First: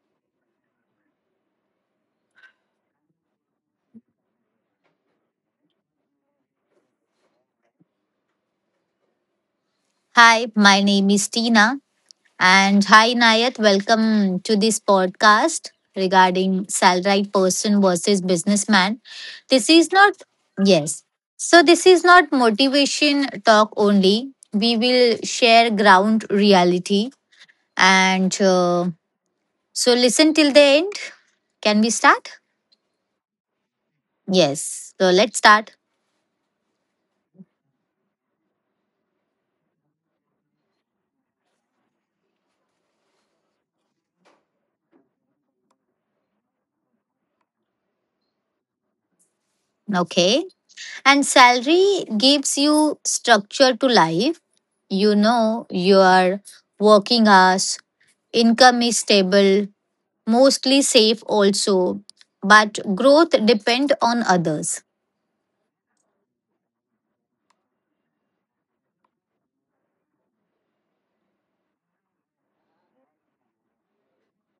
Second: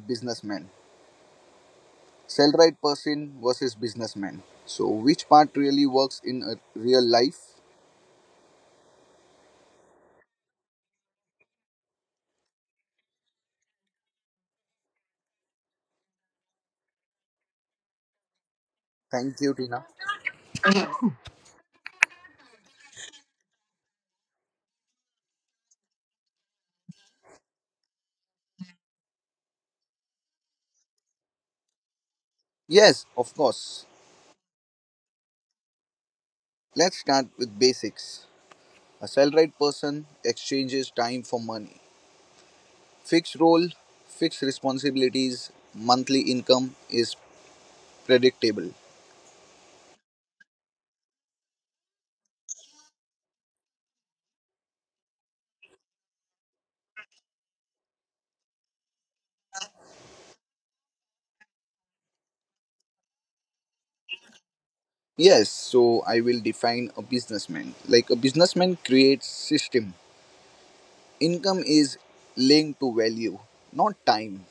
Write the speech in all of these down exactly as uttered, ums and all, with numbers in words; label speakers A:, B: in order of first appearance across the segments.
A: businessman, salaried person versus businessman. So, which part really works in a real life?
B: Hi, my name is Tina. And hi, Nayat. Welcome to this podcast regarding salaried person versus businessman.
A: Thank you,
B: This
A: Tina.
B: is not, yes. So, this is not motivation talk only. We will share ground reality. And uh, so, listen till the end. Can we start?
A: Yes, of course.
B: Yes. So, let's start.
A: Let's start with basics. A salaried person exchanges time for money. Fixed role, fixed responsibilities, monthly income is predictable.
B: Okay. And salary gives you structure to life. You know your working hours, income is stable, mostly safe also, but growth depend on others.
A: Yes, so I will define a businessman. Like a businessman creates system. Income is linked to value, not time.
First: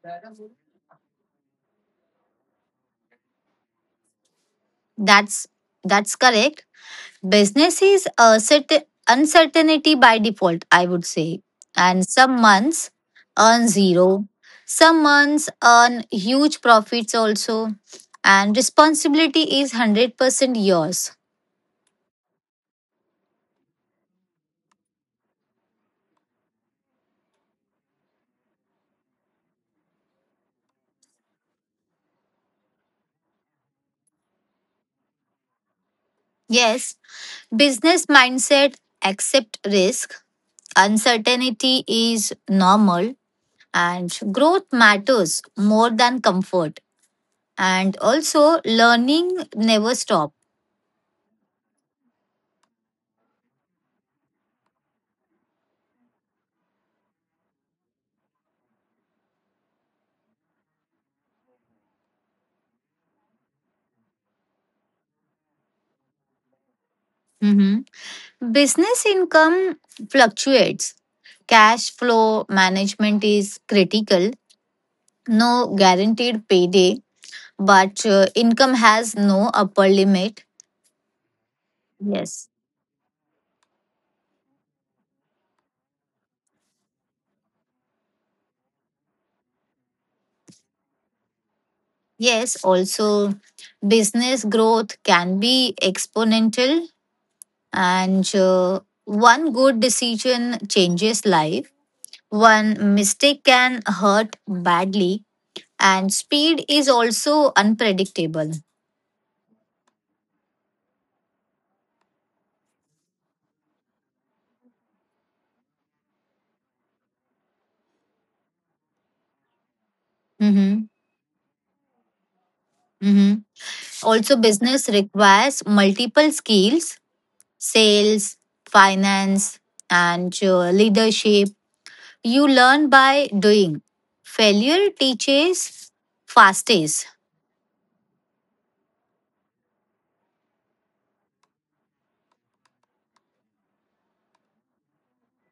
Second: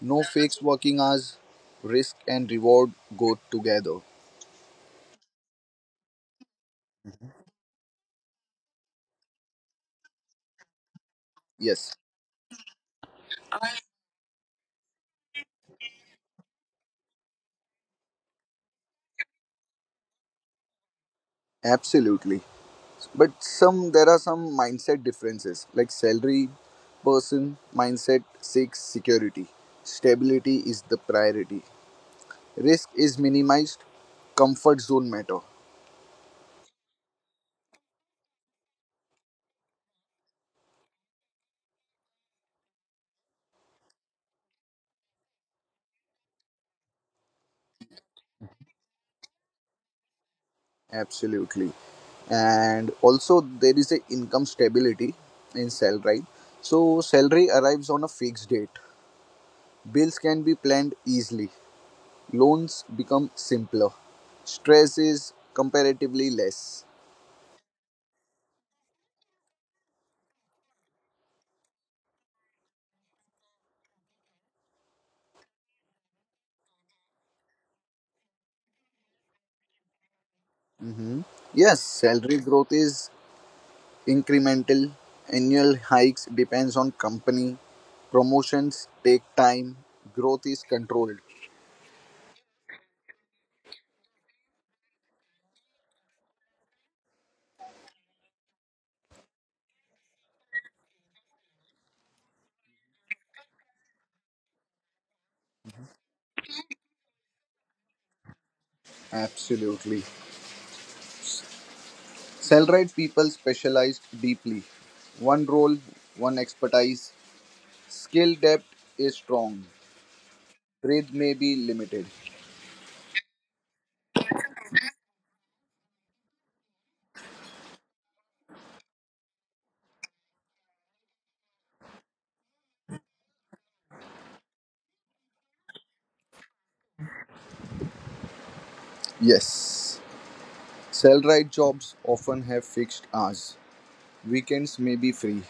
A: No fixed working hours, risk and reward go together.
B: That's that's correct. Business is a certain uncertainty by default, I would say.
A: Yes,
B: And some months earn zero, some months earn huge profits also, and responsibility is one hundred percent yours.
A: absolutely. But some there are some mindset differences, like salary person mindset seeks security. Stability is the priority. Risk is minimized, comfort zone matter.
B: Yes, business mindset accept risk. Uncertainty is normal and growth matters more than comfort. And also learning never stop.
A: Absolutely. And also there is a income stability in salary. So salary arrives on a fixed date. Bills can be planned easily, loans become simpler, stress is comparatively less.
B: Mhm. Business income fluctuates. Cash flow management is critical. No guaranteed payday, but uh, income has no upper limit.
A: Hmm. Yes, salary
B: Yes.
A: growth is incremental. Annual hikes depends on company. Promotions take time. Growth is controlled.
B: Yes, also business growth can be exponential and uh, one good decision changes life, one mistake can hurt badly, and speed is also unpredictable.
A: Absolutely. Salaried people specialized deeply. One role, one expertise. Skill depth is strong.
B: Mm-hmm.
A: Trade may be limited.
B: Mm-hmm. Also business requires multiple skills, sales, finance, and uh, leadership. You learn by doing, failure teaches fastest.
A: Yes. Salaried jobs often have fixed hours, weekends may be free,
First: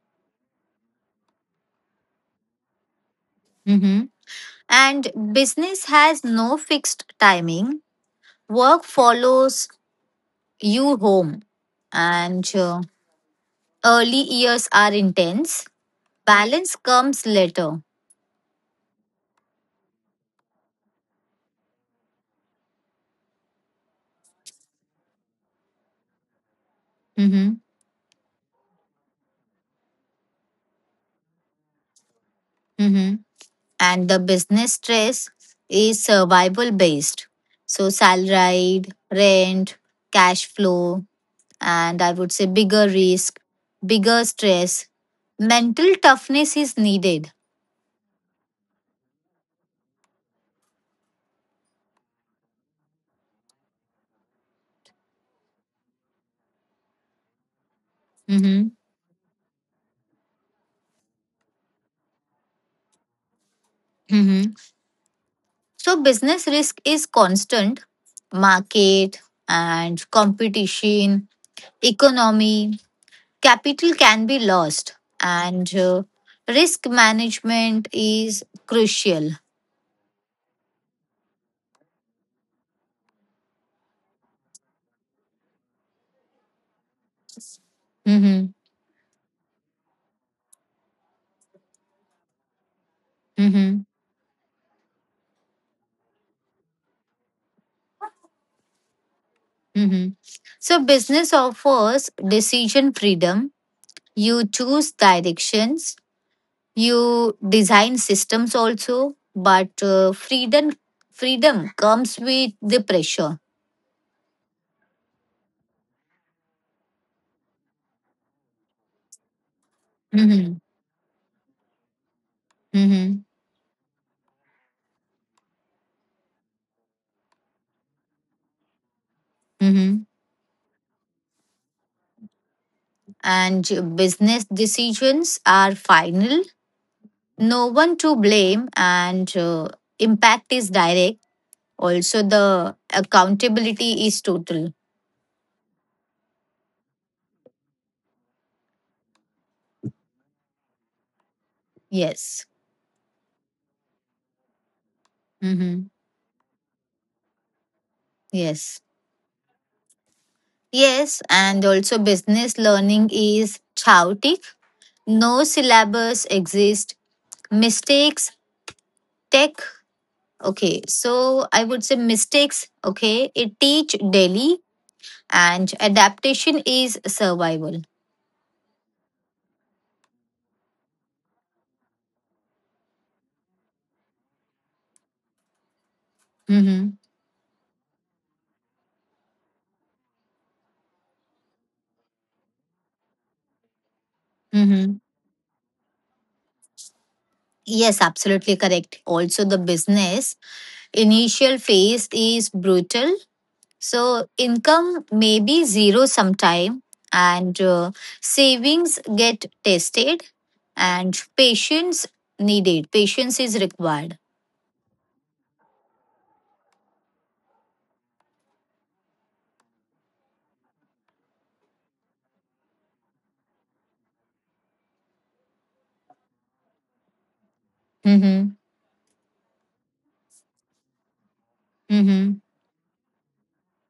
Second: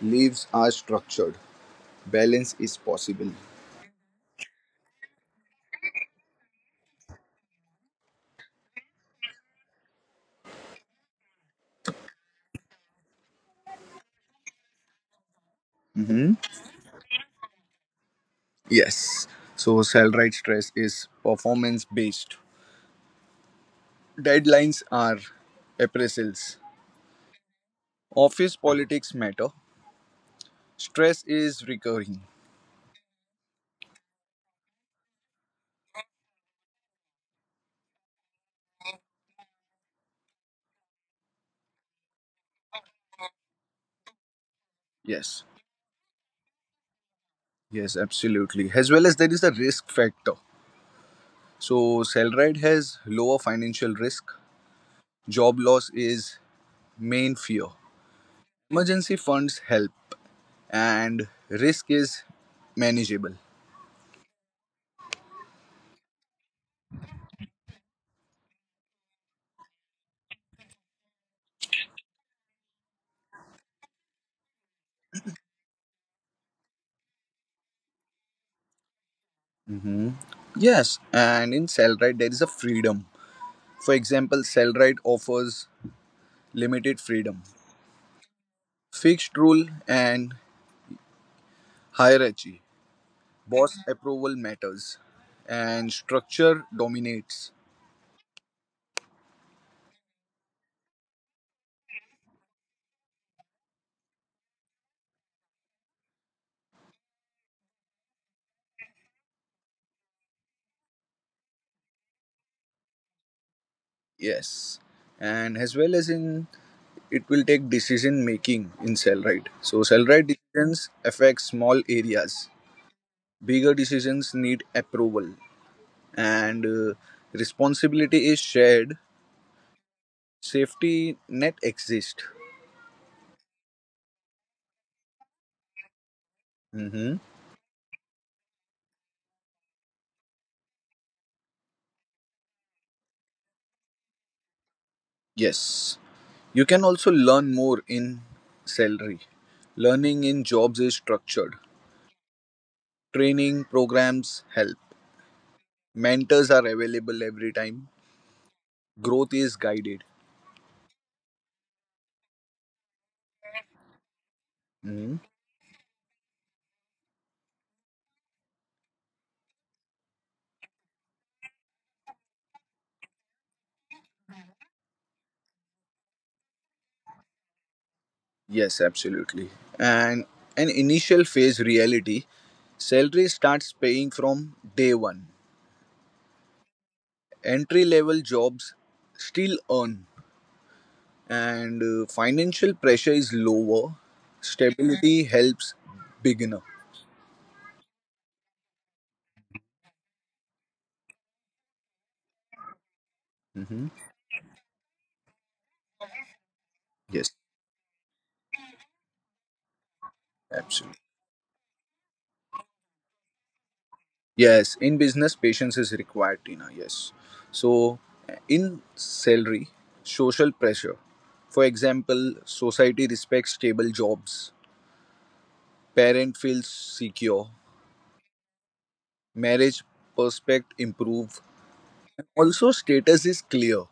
A: leaves are structured, balance is possible.
B: Mm-hmm. And business has no fixed timing, work follows you home. And uh, Early years are intense.
A: Mhm.
B: Balance comes later.
A: Yes, so salaried stress is performance based. Deadlines are appraisals.
B: Hmm.
A: Office politics matter. Stress is recurring.
B: Hmm. And the business stress is survival based. So, salaried, rent, cash flow, and I would say bigger risk, bigger stress.
A: Yes,
B: Mental toughness is needed.
A: yes, absolutely. As well as there is the risk factor. So, salaried has lower financial risk. Job loss is main fear.
B: Hmm.
A: Emergency funds help, and risk is manageable.
B: Hmm. So, business risk is constant, market and competition, economy, capital can be lost, and uh, risk management is crucial.
A: Yes, and in Cellrite there is a freedom. For example, Cellrite offers limited freedom,
B: Hmm.
A: fixed rule and hierarchy. Boss
B: Hmm.
A: approval matters, and structure dominates.
B: Hmm. So business offers decision freedom, you choose directions, you design systems also, but uh, freedom freedom comes with the pressure.
A: Yes, and as well as in it will take decision making in Cellrite. So Cellrite
B: Hmm.
A: decisions affect small areas.
B: Hmm.
A: Bigger decisions need approval, and uh, responsibility is shared.
B: Hmm.
A: Safety net exists.
B: And business decisions are final,
A: Hmm.
B: no one to blame, and uh, impact is direct, also the accountability is total.
A: Yes. You can also learn more in salary. Learning in jobs is structured.
B: Yes.
A: Training programs help.
B: Mm-hmm.
A: Mentors are available every time.
B: Yes.
A: Growth is guided.
B: Yes. And also business learning is chaotic,
A: Mhm.
B: no syllabus exist. Mistakes tech okay so I would say mistakes okay it teach daily, and adaptation is survival.
A: Yes, absolutely. And an initial phase reality, salary starts paying from day one.
B: Mm-hmm.
A: Entry level jobs still earn, and uh, financial pressure is lower.
B: Mm-hmm.
A: Stability helps beginner.
B: Yes, absolutely correct. Also the business initial phase is brutal.
A: Hmm.
B: So income may be zero sometime,
A: Yes,
B: and uh, savings get tested
A: absolutely.
B: and patience needed. Patience is required.
A: Yes, in business, patience is required, Tina. Yes. So, in salary, social pressure. For example, society respects stable jobs. Parent feels secure.
B: Mm-hmm.
A: Marriage prospect improve.
B: Mm-hmm.
A: Also, status is clear.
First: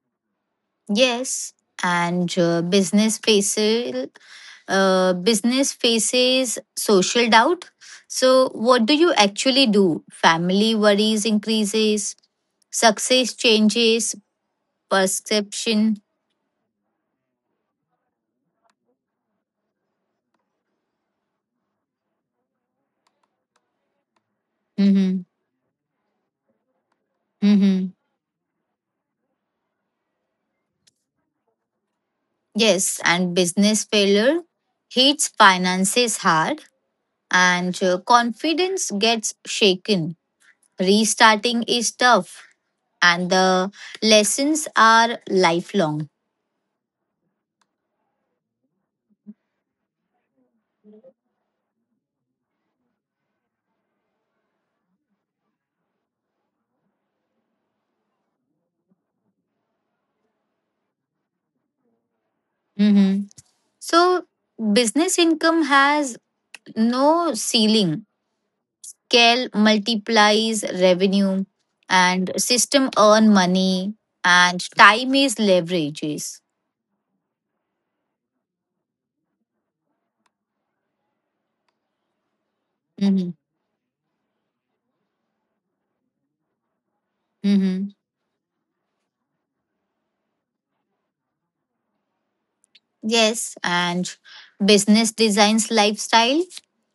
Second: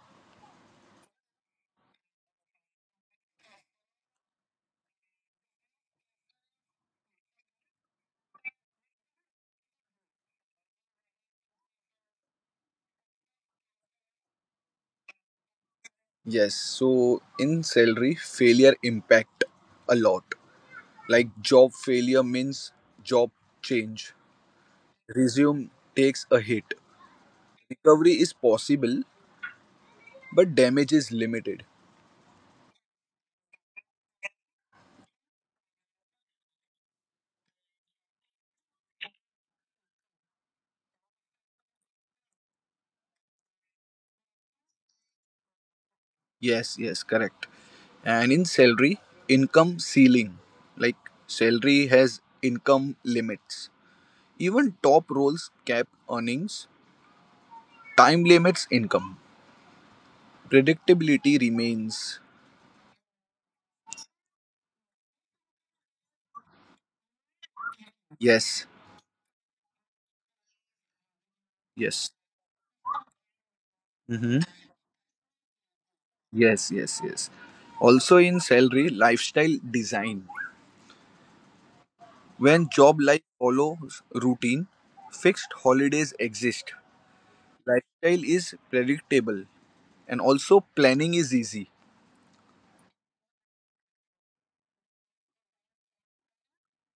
B: Yes. And uh, business faces uh, Business faces social doubt. So what do you actually do? Family worries increases, success changes, perception.
A: Yes. So, in salary, failure impact a lot. Like job failure means job change.
B: Mm-hmm.
A: Resume takes a hit.
B: Hmm.
A: Recovery is possible, but damage is limited.
B: Yes, and business failure hits finances hard, and uh, confidence gets shaken. Restarting is tough and the lessons are lifelong.
A: Yes, yes, correct. And in salary, income ceiling. Like salary has income limits. Even top roles cap earnings. Time limits income. Predictability remains.
B: Hmm. So, business income has no ceiling.
A: Yes,
B: Cal multiplies revenue
A: yes.
B: and system earn money
A: Mm-hmm.
B: and time is leverages.
A: Yes, yes, yes. Also in salary, lifestyle design. When job life follows routine, fixed holidays exist.
B: Hmm.
A: Lifestyle is predictable, and also planning is easy.
B: Yes, and business designs lifestyle.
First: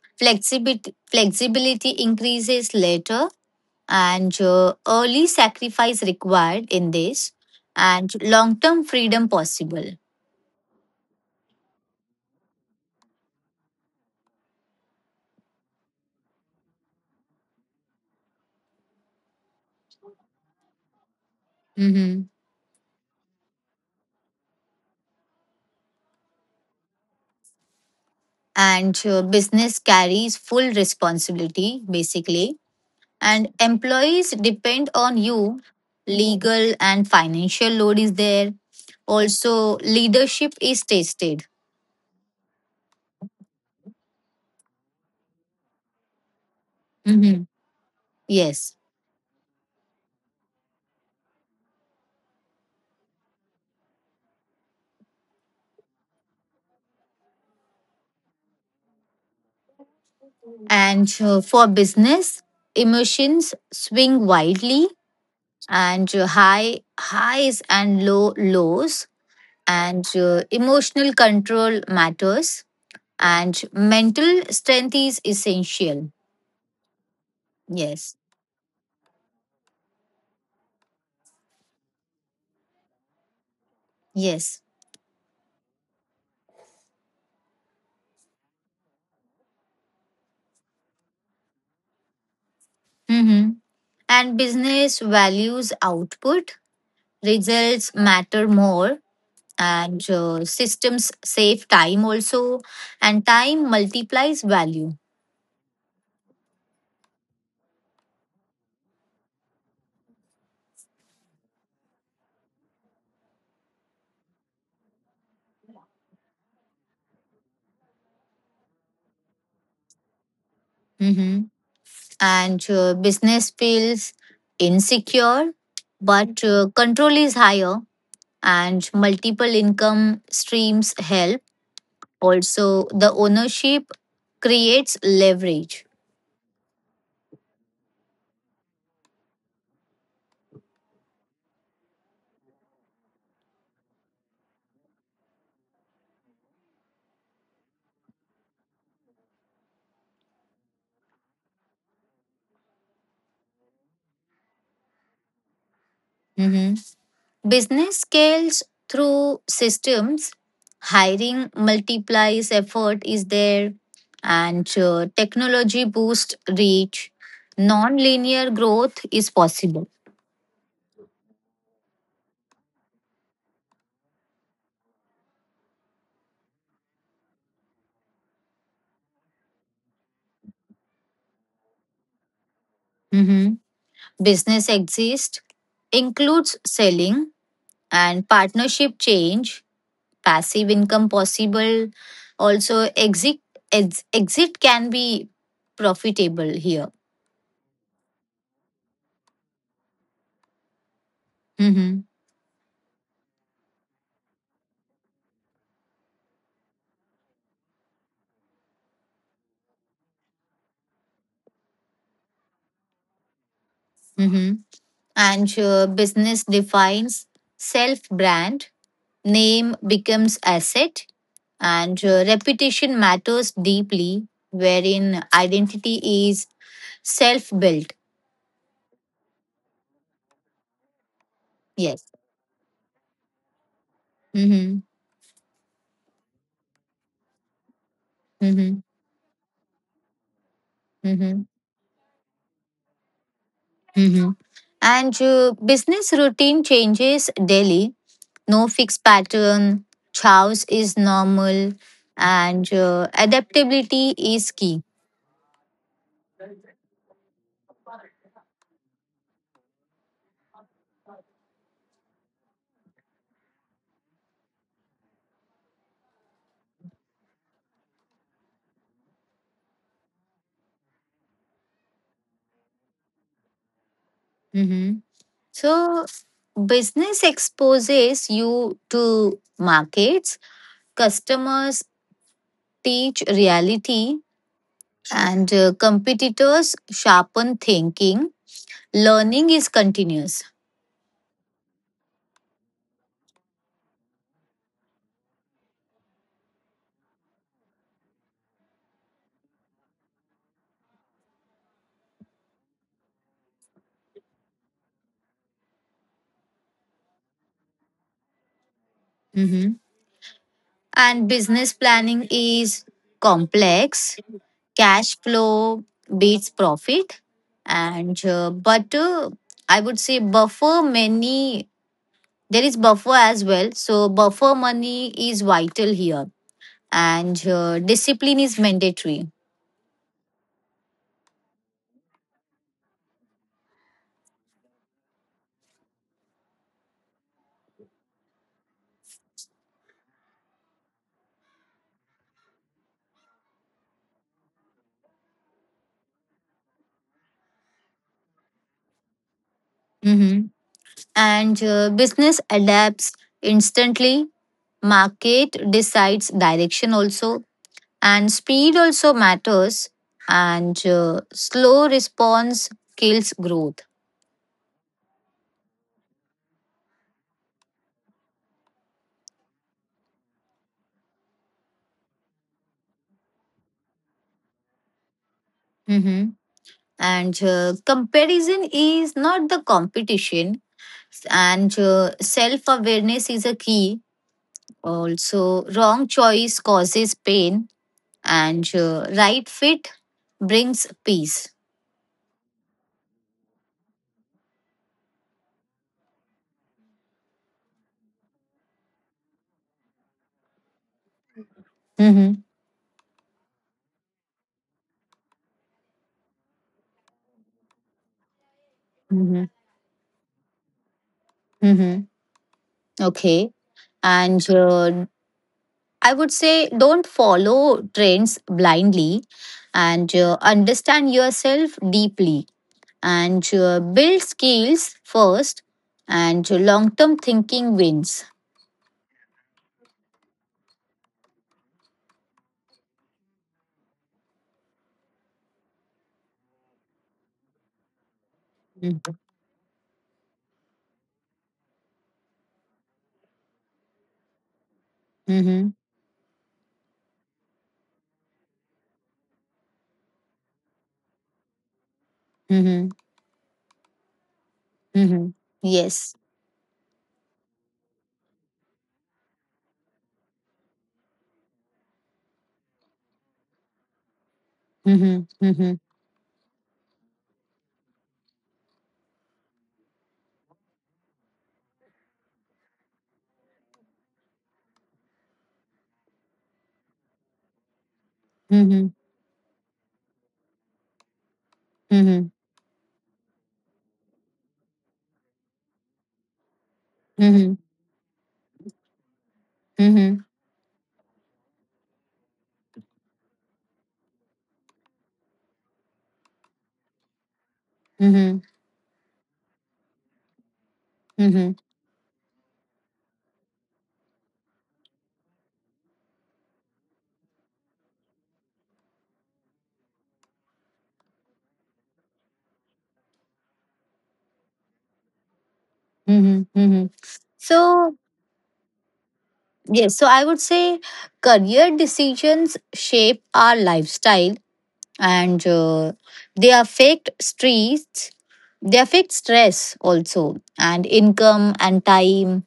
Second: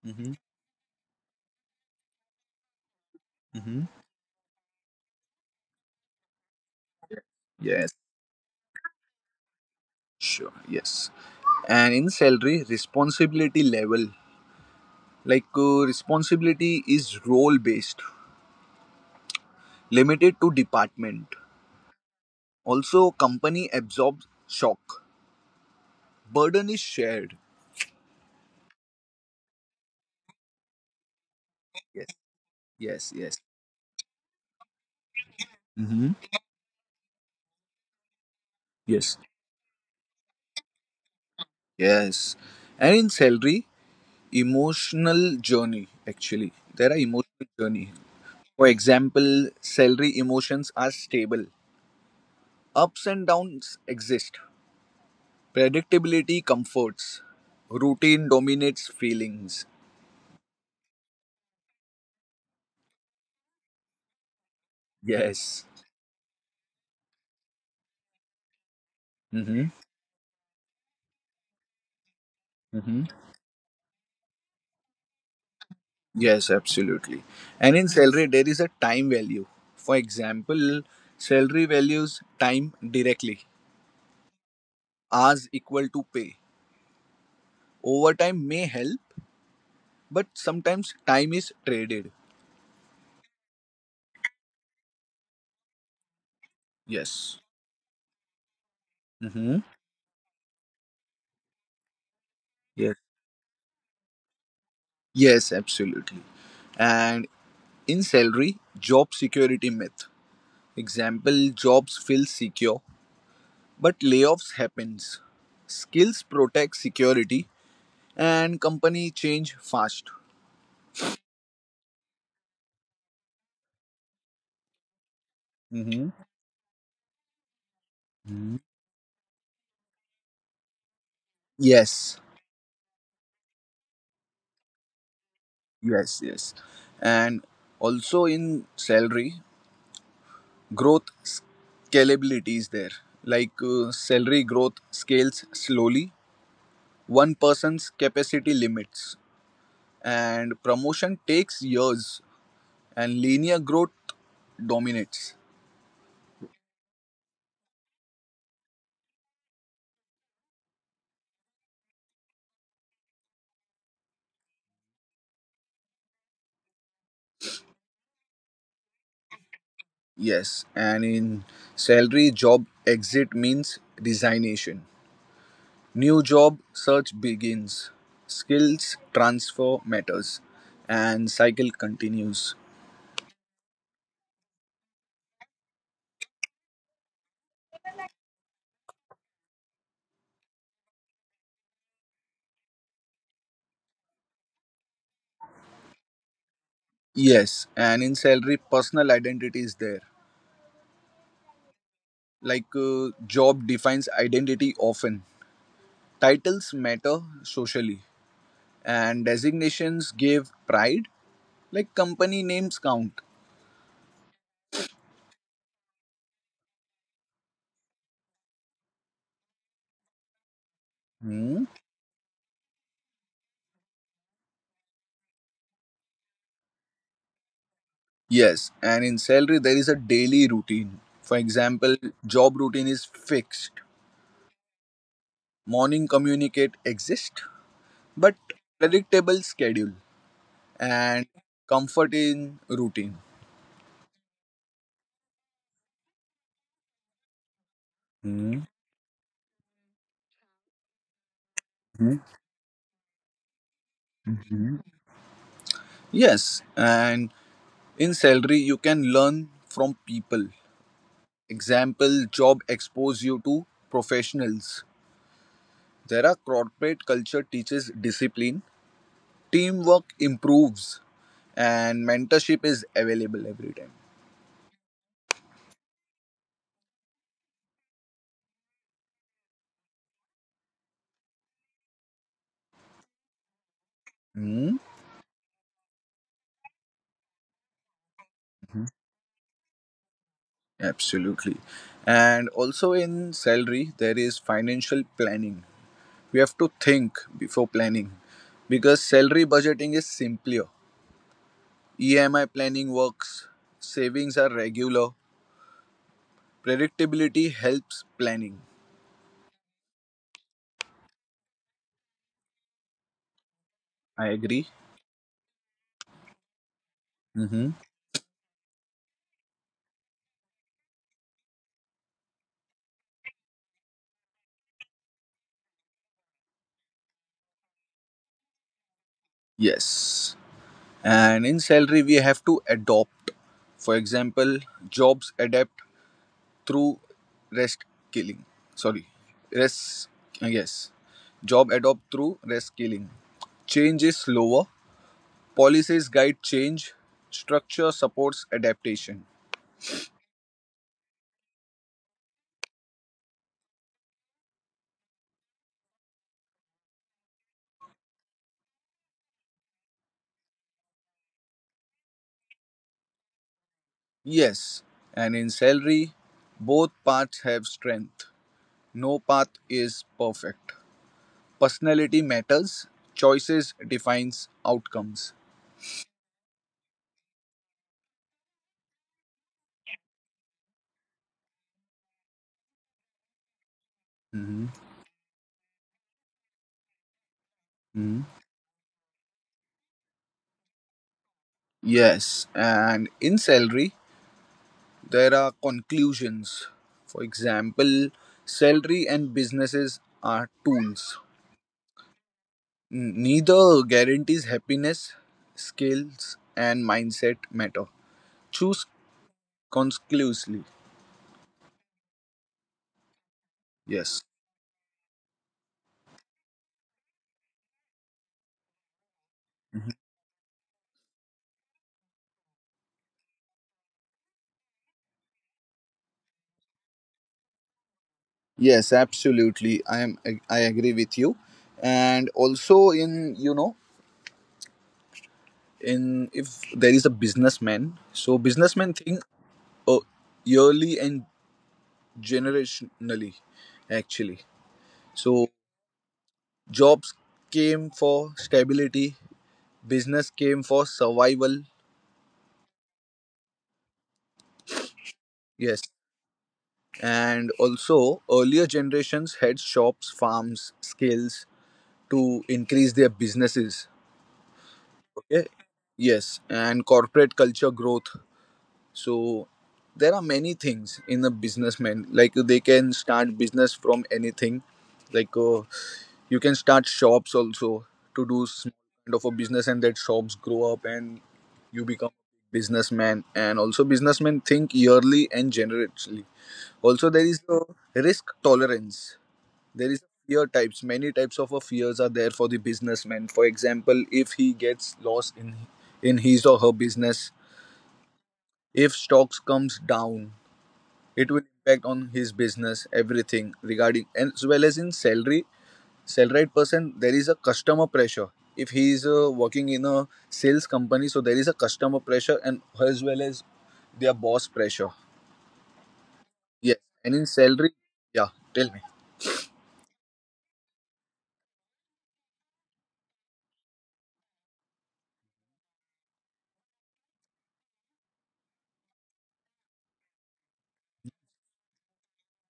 A: Hmm.
B: Flexibility, flexibility increases later,
A: Hmm.
B: and uh, early sacrifice required in this,
A: Yes,
B: and long term freedom possible.
A: sure, yes. And in salary, responsibility level, like uh, responsibility is role based, limited to department.
B: Hmm.
A: Also, company absorbs shock. Burden is shared.
B: And uh, Business carries full responsibility,
A: Yes,
B: basically.
A: yes, yes.
B: And employees depend on you.
A: Hmm.
B: Legal and financial load is there.
A: Yes,
B: Also, leadership is tested.
A: yes. And in salary, emotional journey, actually there are
B: Hmm.
A: emotional journey. For
B: Yes.
A: example, salary emotions are stable, ups and downs exist, predictability comforts, routine dominates feelings.
B: And uh, For business, emotions swing wildly,
A: Yes.
B: and uh, high highs and low lows,
A: Mm-hmm.
B: and uh, emotional control matters,
A: Mm-hmm.
B: and mental strength is essential.
A: Yes, absolutely. And in
B: Yes.
A: salary there is a time value. For example, salary values time directly,
B: Yes.
A: hours equal to pay, overtime may help, but sometimes time is traded.
B: Hmm. And business values output,
A: Yes.
B: results matter more,
A: Mm-hmm.
B: and uh, systems save time also,
A: Yes.
B: and time multiplies value.
A: Yes, absolutely. And in salary, job security myth. Example, jobs feel secure, but layoffs happens. Skills protect security and company change fast.
B: Mm-hmm. and uh, Business feels insecure,
A: Mm-hmm.
B: but uh, control is higher
A: Hmm.
B: and multiple income streams help.
A: Yes.
B: Also, the ownership creates leverage.
A: Yes, yes. And also in salary, growth scalability is there. Like, uh, salary growth scales slowly, one person's capacity limits, and promotion takes years, and linear growth dominates.
B: Mhm. Business scales through systems, hiring multiplies effort is there, and uh, technology boosts reach. Non linear growth is possible.
A: Yes. And in salary, job exit means resignation. New job search begins. Skills transfer matters, and cycle continues.
B: Mm-hmm. Business exist includes selling and partnership change, passive income possible, also exit ex- exit can be profitable here.
A: Yes. And in salary, personal identity is there.
B: Hmm.
A: Like, uh, job defines identity often. Titles matter socially, and designations give pride. Like, company names count.
B: Hmm. and uh, Business defines self brand, name becomes asset,
A: Hmm?
B: and uh, reputation matters deeply, wherein identity is self built.
A: Yes, and in salary there is a daily routine. For example,
B: Yes.
A: job routine is fixed.
B: Hmm.
A: Morning communicate exist, but
B: Hmm.
A: predictable schedule and
B: Hmm.
A: comfort in routine.
B: Mhm. And uh, Business routine changes daily.
A: Hmm?
B: No fixed pattern. Chaos is normal,
A: Hmm?
B: and uh, adaptability is
A: Mhm.
B: key.
A: Yes, and in salary you can learn from people. Example, job expose you to professionals. There are corporate culture teaches discipline. Teamwork improves, and mentorship is available every time.
B: Mhm. So, business exposes you to markets, customers teach reality,
A: Hmm?
B: and uh, competitors sharpen thinking. Learning is continuous.
A: Absolutely. And also in salary, there is financial planning. We have to think before planning because salary budgeting is simpler. E M I planning works, savings are regular, predictability helps planning.
B: Mhm. And business planning is complex,
A: I agree.
B: cash flow beats profit,
A: Mm-hmm.
B: and uh, but uh, I would say buffer money. There is buffer as well, so buffer money is vital here, and uh, discipline is mandatory.
A: Yes. And in salary, we have to adopt. For example, jobs adapt through rest killing. Sorry, rest. Yes, job adopt through rest killing. Change is slower. Policies guide change. Structure supports adaptation.
B: Mhm. and uh, Business adapts instantly, market decides direction also, and speed also matters, and uh, slow response kills growth.
A: Yes, and in salary, both paths have strength. No path is perfect. Personality matters. Choices defines outcomes.
B: Mm-hmm. and uh, Comparison is not the competition, and uh, self-awareness is a key.
A: Mhm.
B: Also wrong choice causes pain,
A: Mhm.
B: and uh, right fit brings peace.
A: Yes, and in salary, there are conclusions. For example, salary and businesses are tools.
B: Mm-hmm.
A: Neither guarantees happiness, skills and mindset matter. Choose
B: Mm-hmm.
A: conclusively.
B: Mm-hmm. Okay.
A: Yes.
B: and uh, I would say don't follow trends blindly,
A: Mhm.
B: and uh, understand yourself deeply, and uh, build skills first, and long term thinking wins.
A: Yes, absolutely. I am. I I agree with you. And also, in you know, in if there is a businessman, so businessmen
B: Mm-hmm.
A: think uh, yearly and generationally, actually. So
B: Mhm.
A: jobs came for stability, business came for survival.
B: Mhm. Mhm.
A: Yes.
B: Yes.
A: And also, earlier generations had shops, farms, skills to increase their businesses.
B: Mhm.
A: Okay.
B: Mhm.
A: Yes. And corporate culture growth. So, there are many things in a businessman. Like, they can start business from anything. Like, uh, you can start shops also to do small
B: Mhm.
A: kind of a business, and that shops grow up and you become
B: Mhm.
A: businessman. And also, businessmen think yearly and generously. Also, there is a
B: Mhm.
A: risk tolerance. There is
B: Mhm.
A: fear types. Many types of a fears are there for the businessman. For example, if he gets lost in in his or her business,
B: Mhm.
A: if stocks comes down, it will
B: Mhm.
A: impact on his business, everything regarding, as well as in salary, sell right person, there is a customer pressure. If he is uh, working in a sales company, so there is a customer pressure, and as well as their boss pressure.
B: Mhm.
A: Yes.
B: Mhm.
A: And in salary,
B: So,
A: yeah, tell me.
B: yes, so I would say career decisions shape our lifestyle, and uh, they affect streets, they affect stress also, and income and time.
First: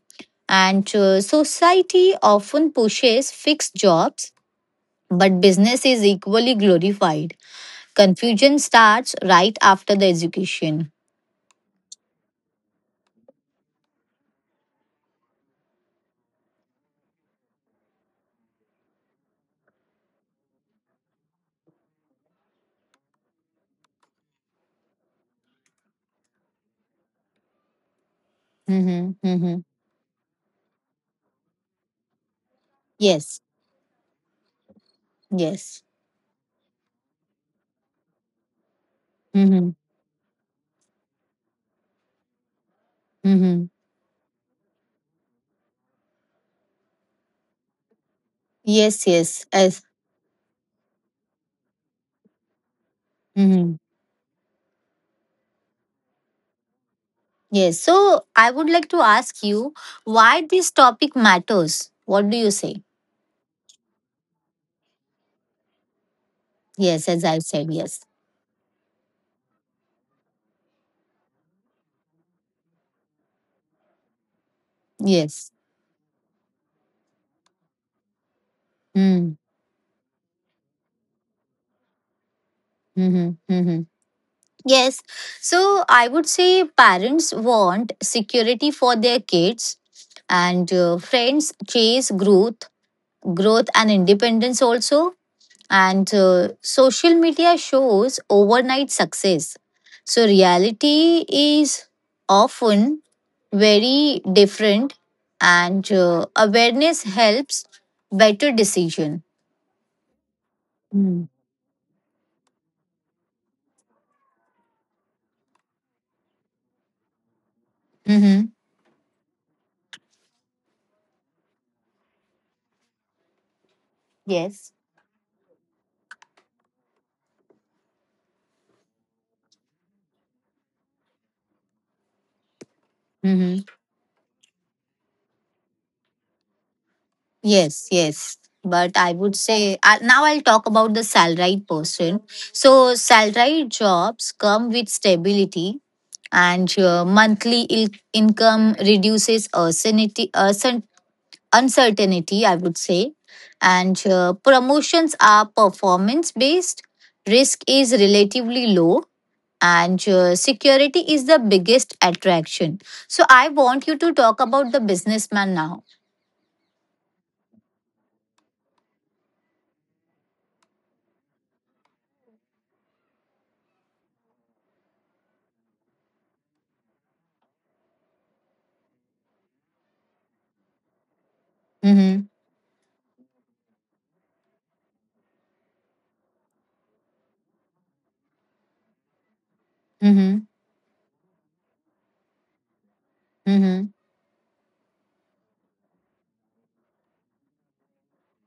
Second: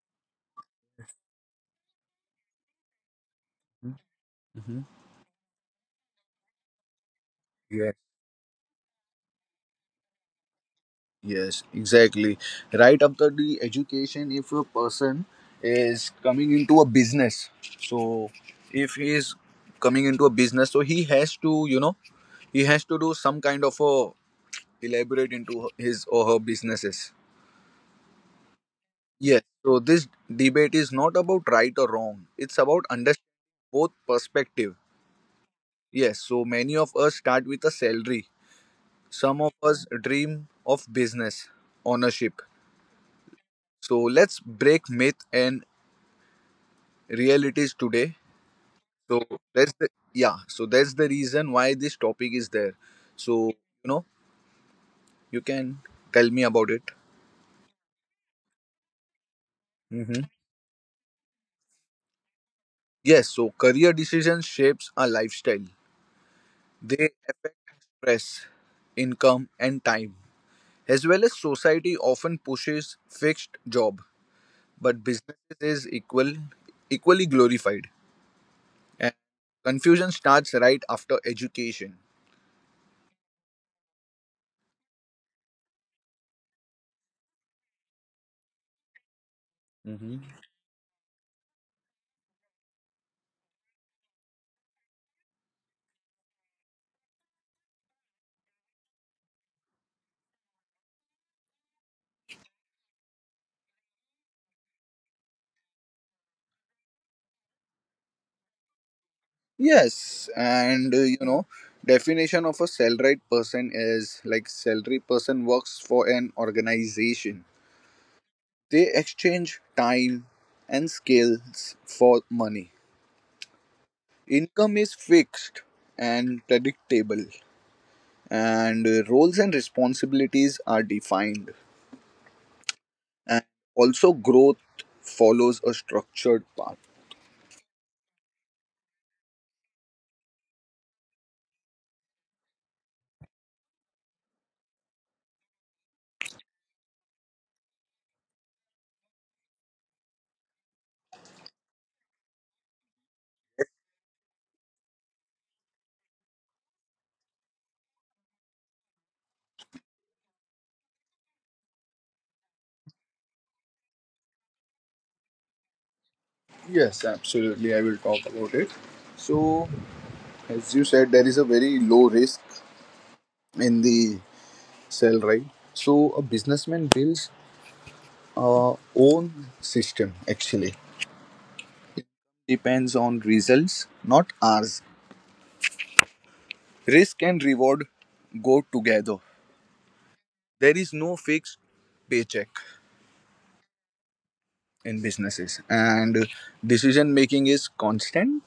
B: And uh, Society often pushes fixed jobs,
A: Mm-hmm.
B: but business is equally glorified.
A: Yes,
B: Confusion starts right after the education.
A: yes, exactly. Right after the education, if a person is coming into a business, so if he is coming into a business, so he has to you know he has to do some kind of a elaborate into his or her businesses.
B: Mhm.
A: Yes.
B: Mhm.
A: So this debate is not about right or wrong. It's about understanding
B: Yes,
A: both perspective.
B: yes.
A: Yes. So many of us start with a salary. Some of
B: Mhm.
A: us dream of business ownership.
B: Mhm.
A: So let's break myth and realities today.
B: Yes,
A: So
B: yes.
A: that's
B: As,
A: the yeah. So that's the reason why this topic is there. So
B: mhm.
A: you know you can tell me about it.
B: Yes. So I would like to ask you
A: Hmm.
B: why this topic matters. What do you say?
A: Yes. So career decision shapes our lifestyle.
B: Yes,
A: They
B: as I
A: affect
B: said, yes,
A: stress, income, and time. As well as society often pushes fixed job, but business
B: yes.
A: is equal equally glorified. And
B: Mm.
A: confusion starts right after education.
B: Mhm. Mhm. Yes. So I would say parents want security for their kids,
A: Hmm.
B: and uh, friends chase growth, growth and independence also, and uh, social media shows overnight success. So, reality is often very different, and uh, awareness helps better decision.
A: Yes, and uh, you
B: Mm.
A: know, definition of a salaried person is like salary person works for an organization.
B: Mm-hmm.
A: They exchange time and skills for money.
B: Yes.
A: Income is fixed and predictable, and uh, roles and responsibilities are defined. And
B: Mm-hmm.
A: also growth follows a structured path.
B: Yes, yes. But I would say uh, now I'll talk about the salaried person. So, salaried jobs come with stability, and uh, monthly il- income reduces uncertainty, uncertainty, I would say. And uh, Promotions are performance based, risk is relatively low, and uh, security is the biggest attraction. So, I want you to talk about the businessman now.
A: Yes, absolutely. I will talk about it. So, as you said, there is a very low risk in the sell, right? So, a businessman builds uh, own system, actually.
B: Mm-hmm.
A: Depends on results, not ours. Risk and reward go together.
B: Mm-hmm.
A: There is no fixed paycheck
B: Mm-hmm.
A: in businesses, and decision making is constant.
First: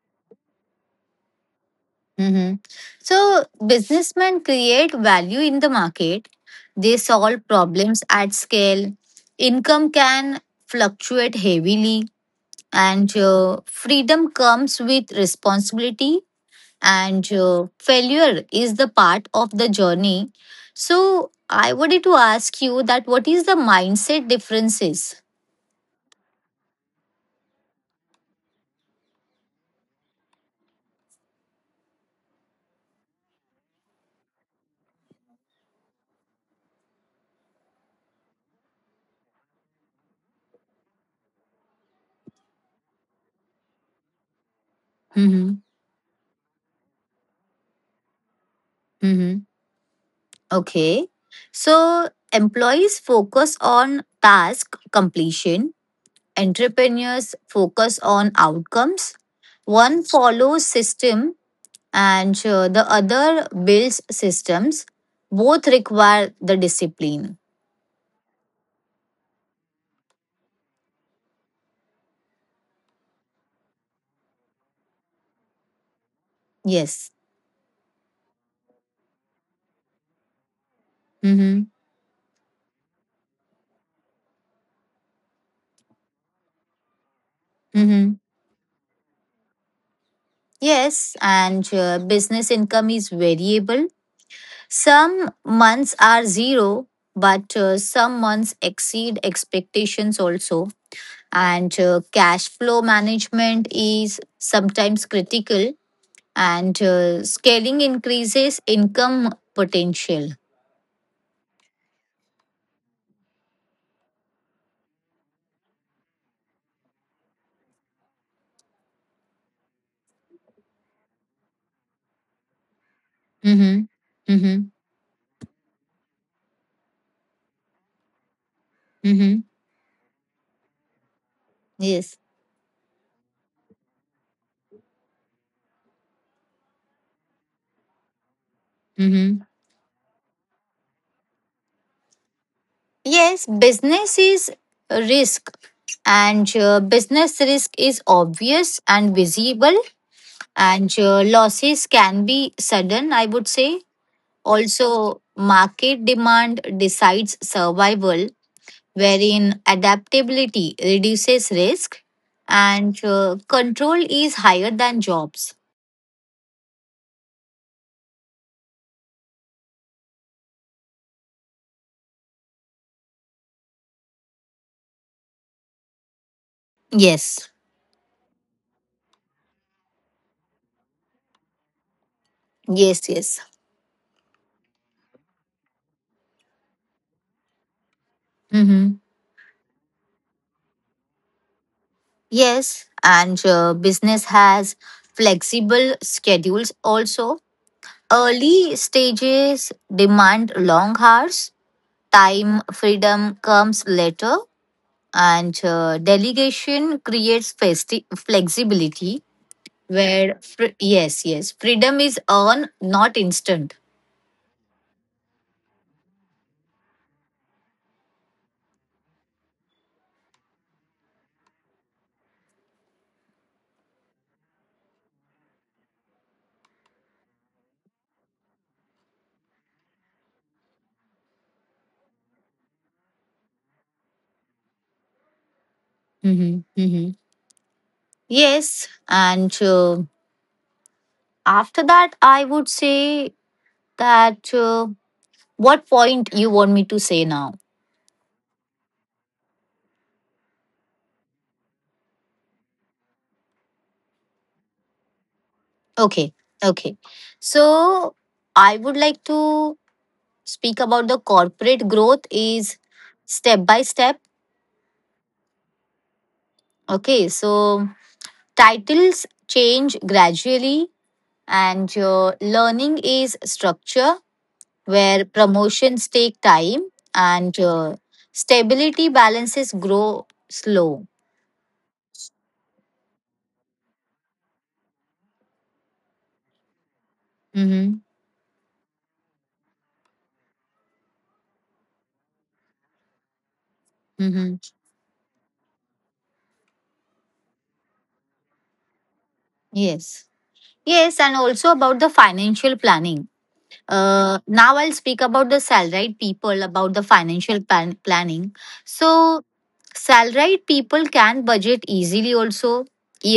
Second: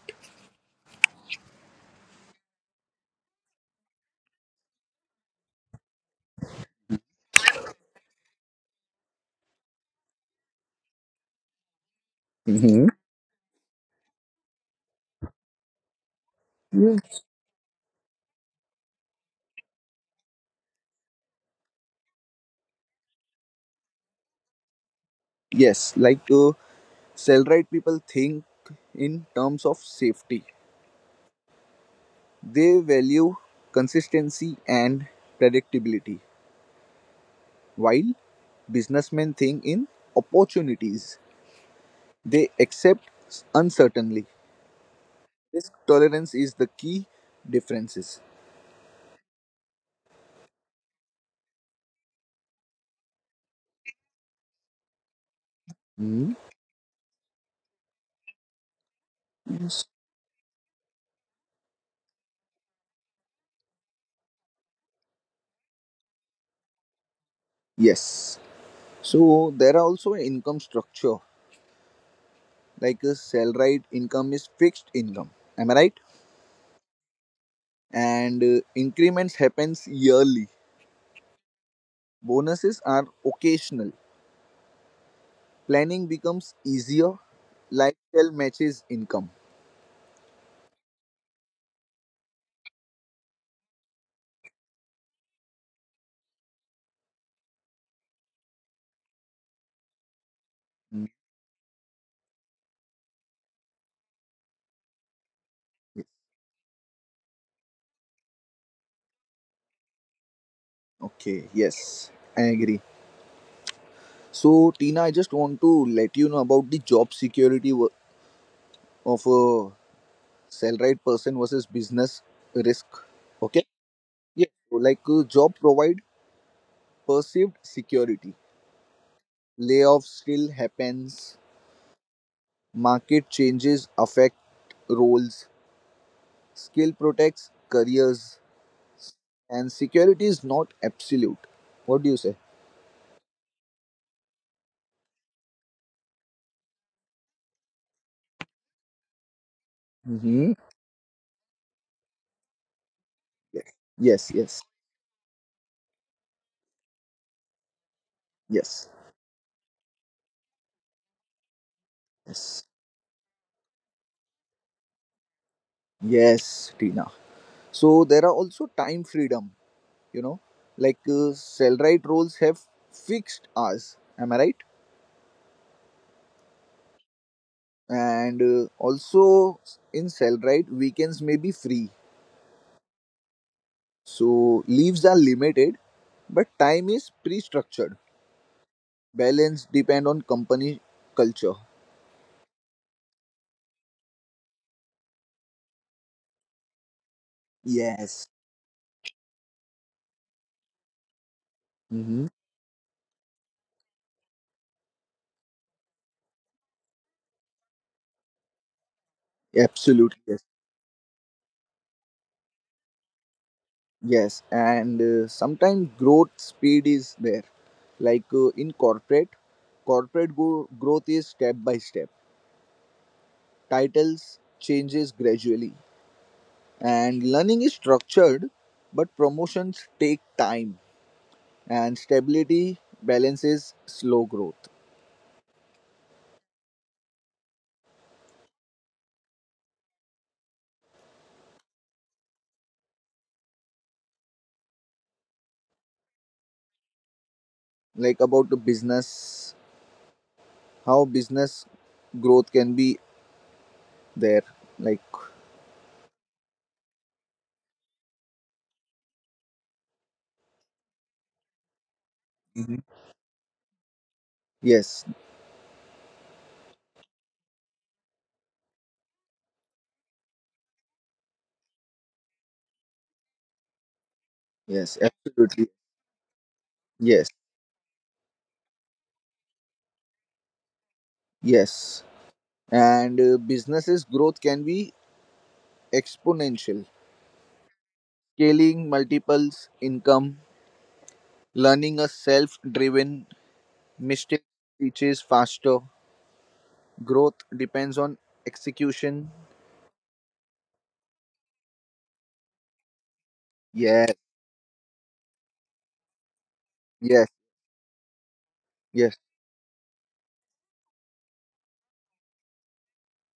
B: Mm-hmm. So, businessmen create value in the market, they solve problems at scale, income can fluctuate heavily,
A: Hmm.
B: and uh, freedom comes with responsibility,
A: Yes,
B: and uh, failure is the part of the journey. So I wanted to ask you, that what is the mindset differences?
A: yes, like uh, salaried people think in terms of safety. They value consistency and predictability, while businessmen think in opportunities. They accept uncertainty.
B: Mm-hmm.
A: Risk tolerance is the key differences.
B: Mm-hmm. Okay. So employees focus on task completion,
A: Hmm.
B: entrepreneurs focus on outcomes,
A: Yes.
B: one follows system, and uh, the other builds systems. Both require the discipline.
A: Yes. So there are also income structure, like a salaried income is fixed income. Am I right?
B: Yes.
A: And uh, increments happens yearly.
B: Mm-hmm.
A: Bonuses are occasional. Planning becomes easier.
B: Mm-hmm.
A: Lifestyle matches income.
B: Yes, and uh, business income is variable. Some months are zero, but uh, some months exceed expectations also.
A: Mm,
B: And uh, Cash flow management is sometimes critical,
A: yes.
B: and uh, scaling increases income potential.
A: Okay, yes, I agree. So, Tina, I just want to let you know about the job security wo- of a salaried person versus business risk. Okay?
B: Mm-hmm.
A: Yeah.
B: Mm-hmm.
A: So, like, uh, job provide perceived security.
B: Mm-hmm.
A: Layoffs still happens.
B: Yes.
A: Market changes affect roles. Skill protects careers.
B: Mm-hmm.
A: And security is not absolute. What do you say?
B: Yes, business is a risk, and uh, business risk is obvious and visible, and uh, losses can be sudden, I would say.
A: Yes, yes,
B: Also market demand decides survival,
A: yes,
B: wherein adaptability reduces risk,
A: yes,
B: and uh, control is higher than jobs.
A: yes, Tina. So there are also time freedom, you know, like uh, Cellrite roles have fixed hours. Am I right?
B: Yes.
A: And uh, also in Cellrite, weekends may be free.
B: Yes. Yes.
A: So leaves are limited, but time is pre-structured.
B: Mm-hmm.
A: Balance depend on company culture.
B: Yes, and uh, business has flexible schedules also.
A: Yes.
B: Early stages demand long hours,
A: Mm-hmm.
B: time freedom comes later, and uh, delegation creates festi- flexibility
A: Absolutely.
B: where
A: Yes.
B: fr- Yes, yes, freedom is earned not instant.
A: Yes, and uh, sometimes growth speed is there. Like, uh, in corporate, corporate go- growth is step by step. Titles changes gradually, and learning is structured, but promotions take time, and stability balances slow growth.
B: Hmm. Hmm. Yes, and uh, after that I would say that uh, what point you want me to say now?
A: Like about the business, how business growth can be there. Like.
B: Okay. Okay. So I would like to speak about the corporate growth is
A: Mhm.
B: step by step.
A: Yes,
B: Okay. So titles change gradually, and uh, learning is structure,
A: yes,
B: where
A: absolutely,
B: promotions take time,
A: yes,
B: and uh, stability balances grow slow.
A: yes. and uh, businesses growth can be exponential.
B: Mm-hmm.
A: Scaling multiples income. Learning a self-driven mistake
B: Mm-hmm.
A: teaches faster. Growth depends on execution.
B: Yes. Yes, and also about the financial planning.
A: Yes.
B: Uh, now I'll speak about the salaried people about the
A: Yes.
B: financial plan- planning.
A: Yes.
B: So salaried people can budget easily also.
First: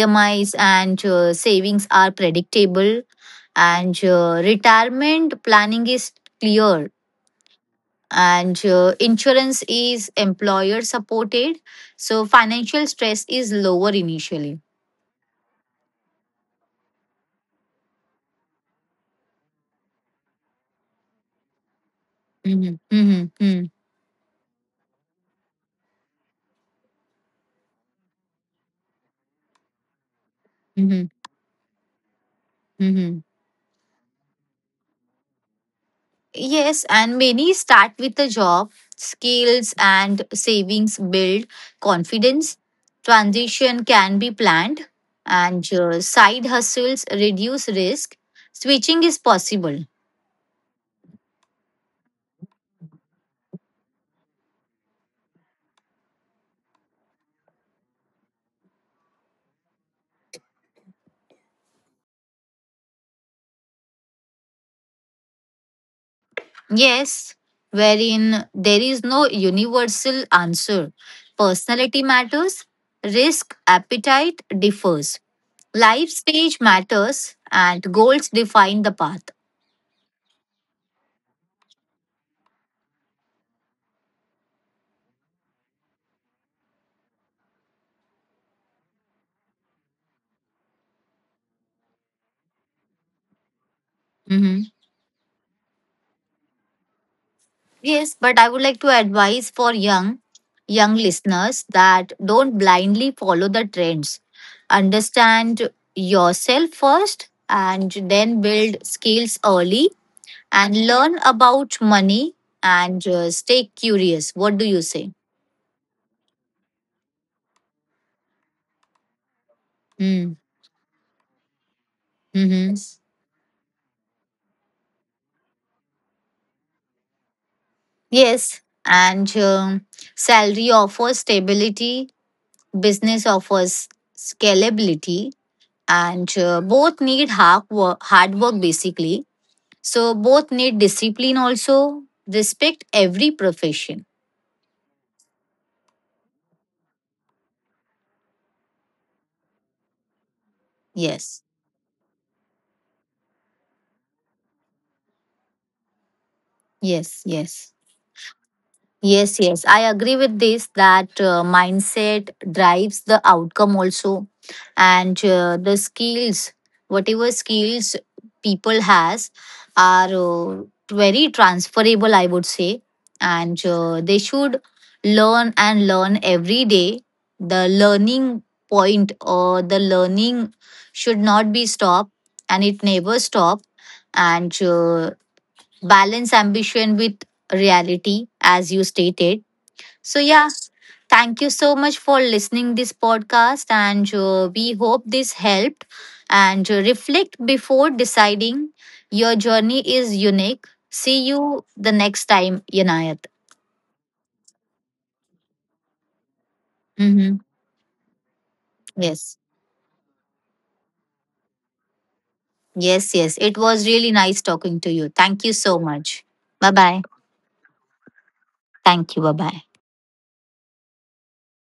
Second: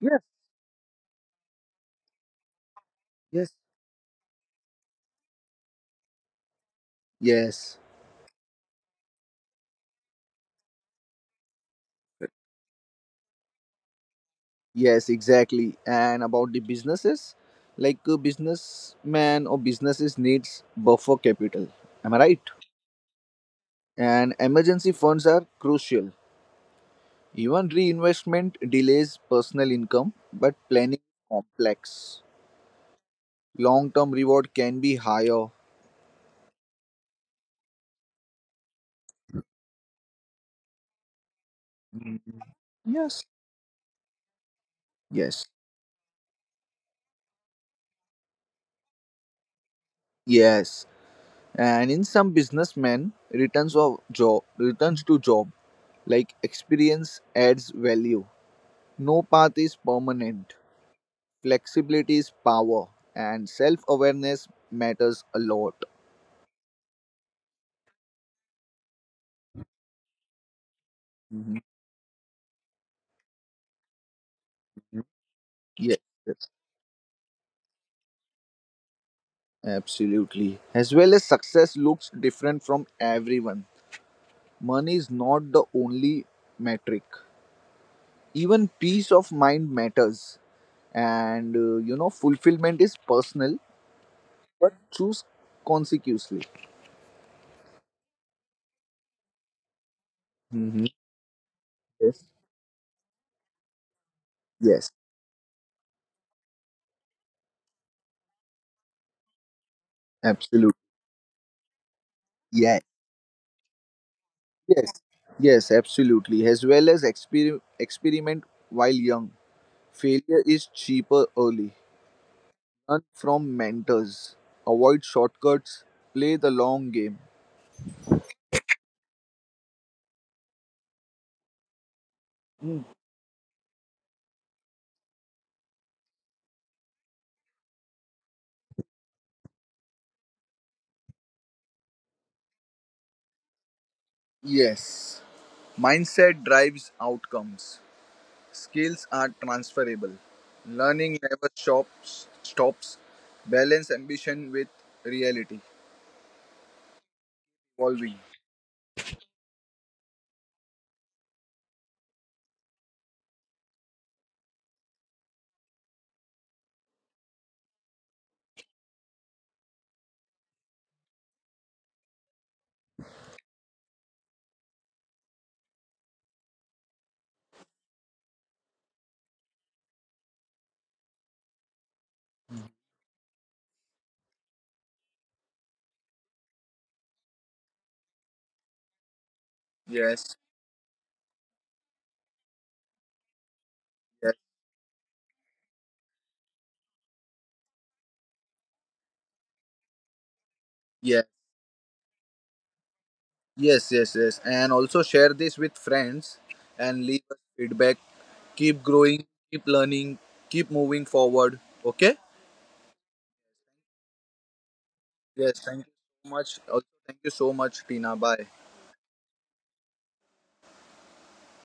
A: Yes.
B: and uh, savings are predictable,
A: Yes.
B: and uh, retirement planning is clear,
A: Yes.
B: and uh, insurance is employer supported, so financial stress is lower initially.
A: Yes, exactly. And about the businesses, like a businessman or businesses needs buffer capital. Am I right?
B: Mhm. Mhm. Mm.
A: And emergency funds are crucial. Even reinvestment delays personal income, but planning
B: Mhm.
A: is complex.
B: Mhm.
A: Long term reward can be higher.
B: Yes, and many start with a job, skills and savings build
A: Mm.
B: confidence,
A: Yes.
B: transition can be planned,
A: Yes.
B: and uh, side hustles reduce risk, switching is possible.
A: Yes. And in some businessmen, returns of job returns to job, like experience adds value. No path is permanent. Flexibility is power, and self awareness matters a lot.
B: Yes, wherein there is no universal answer.
A: Mhm.
B: Personality matters, risk appetite differs,
A: Yes,
B: life
A: yes,
B: stage matters, and goals define the path.
A: absolutely. As well as success looks different from everyone. Money is not the only metric. Even peace of mind matters, and uh, you know, fulfillment is personal, but
B: Hmm.
A: choose consecutively.
B: Yes, but I would like to advise for young
A: Hmm.
B: young listeners that
A: Yes,
B: don't blindly follow the trends.
A: yes,
B: Understand yourself first and then build skills early
A: absolutely.
B: and learn about money,
A: Yeah,
B: and uh, stay curious. What do you
A: yes,
B: say?
A: yes, absolutely. As well as exper- experiment while young.
B: Mm.
A: Failure is cheaper early.
B: Hmm.
A: Learn from mentors. Avoid shortcuts. Play the long game.
B: Yes, and um, salary offers stability, business offers scalability, and uh, both need hard work, hard work basically. So, both need discipline also. Respect every profession.
A: Yes, mindset drives outcomes. Skills are transferable. Learning
B: Yes,
A: never stops. Stops. Balance ambition with reality.
B: yes, yes.
A: Evolving.
B: Yes, yes, I agree with this, that uh, mindset drives the outcome also, and uh, the skills, whatever skills people has, are uh, very transferable, I would say, and uh, they should learn and learn every day. The learning point or the learning should not be stopped, and it never stop. And uh, balance ambition with reality, as you stated. So
A: Yes.
B: yeah, thank you so much for listening this podcast, and
A: Yes.
B: uh, we hope this helped, and uh, reflect before deciding. Your journey is unique. See
A: Yes.
B: you the next time, Yanayat.
A: Yes. Yes. Yes. And also share this with friends and leave
B: Mm-hmm.
A: us feedback. Keep growing.
B: Yes,
A: Keep learning. Keep moving forward. Okay.
B: yes, yes, it was really nice talking to you. Thank you
A: Yes.
B: so
A: Thank you
B: much.
A: so much.
B: Bye
A: Also,
B: bye.
A: thank you so much, Tina. Bye.
B: Thank you. Bye bye.